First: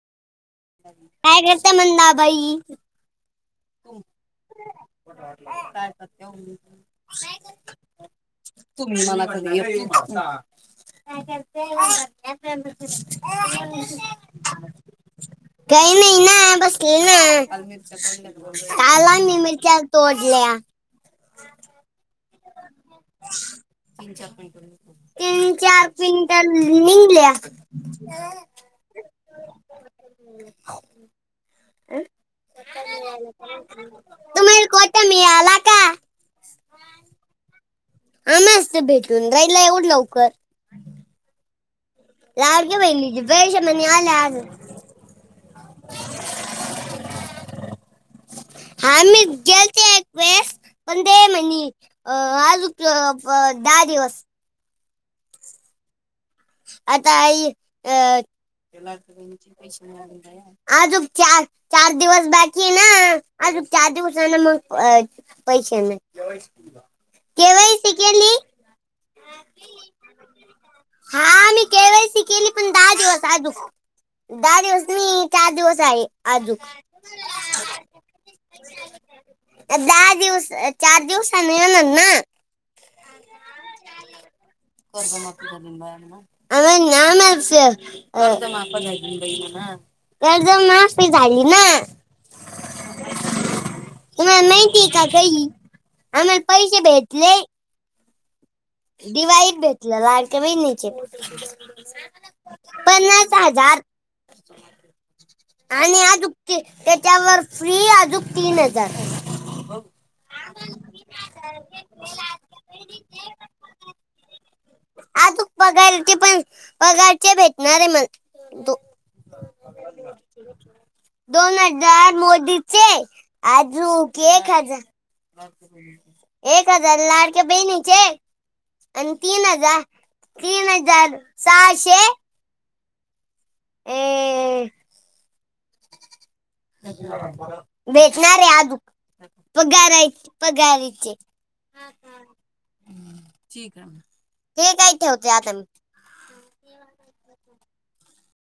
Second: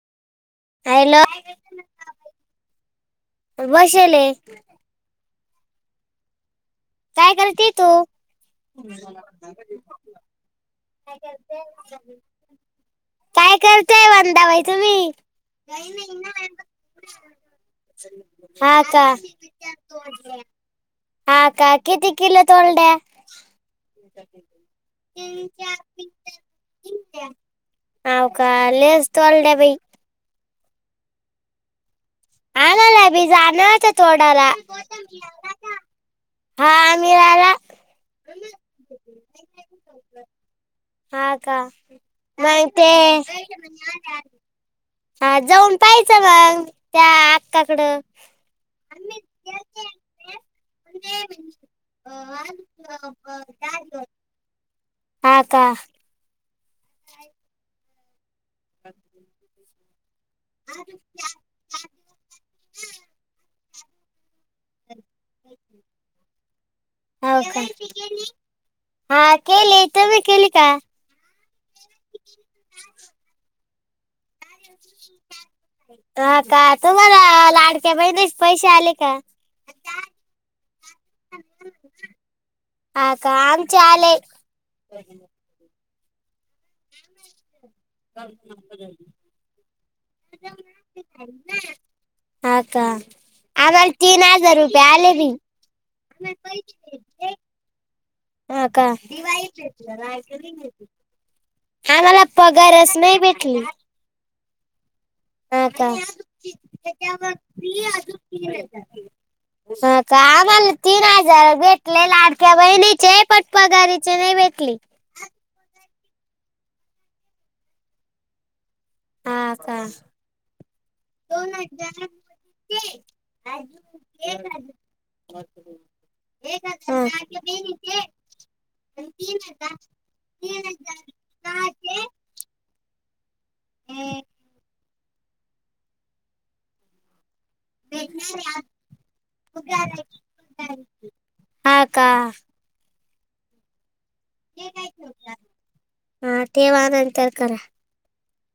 Hello काय करता म्हण ना भाई वषले काय सत्य काय करते तू तुम्ही मला काय करतेय वंदाबाई तुम्ही काही महिना बस घ ना हा का कालाी मिरच्या तोडल्या. हा का किती किलो तोंड्या. तीन चार क्विंटल निघल्या. अवका लज तोलडेवही. आणायला बी जाणार होतं तोडाला तुम्हाला कोठ मिळाला का. हा आम्हीला. ह मस्त भेटून राहिला एवढं लवकर. ह का मग लाडके ते. बहिणीचे पैसे म्हणे आले आज हा जाऊन पाहिचं मग त्या अक्काकडं. हा मी गेलती एक वेळेस. पण ते म्हनी अ आज दहा दिवस. हा का. आता आई अ पै. अजुक चार चार दिवस बाकी आहे ना अजुक चार दिवस मग. अ पैसे हो केवाय श का केली. हा केली त् केली का. हा मी केवायसी केली पण दहा दिवस आ दिवस दहा दिवस मी चार दिवस. आहे अजून का तुम्हाला लाडक्या बहि पैसे आले का? दहा दिवस चार दिवसानी येणार ना. ह का आमचे आले. आ ान अयच तर जर माफी झाली ना. हा का आम्हाला तीन तुम्हाला हजार रुपये माहिती का आले बी. काही आम्हाला पैसे भेटले. हा का. दिवाळीत भेटलं लाडक्या बहिणीचे आम्हाला पगारस नाही भेटला. ह [inaudible] हा काच्या त्याच्यावर फ्री अजून तीन हजार ह का आम्हाला तीन हजार भेटले लाडक्या बहिणीचे पटपघारीचे नाही भेटली. आ तू पगारचे पण पगारचे भेटणार आहे म तू हा का. दोन हजार मोदीचे आजक एक हजार. एक हजार हा. लाडक बहिणीचे. आणि तीन हजार तीन हजार सहाशे. अ. त्याप [unintelligible] भेटणारे आदुक पगाराय पगाराचे. हा का ठी आहे ते का इ ठे होते आता म. हा ठेवानंतर करा.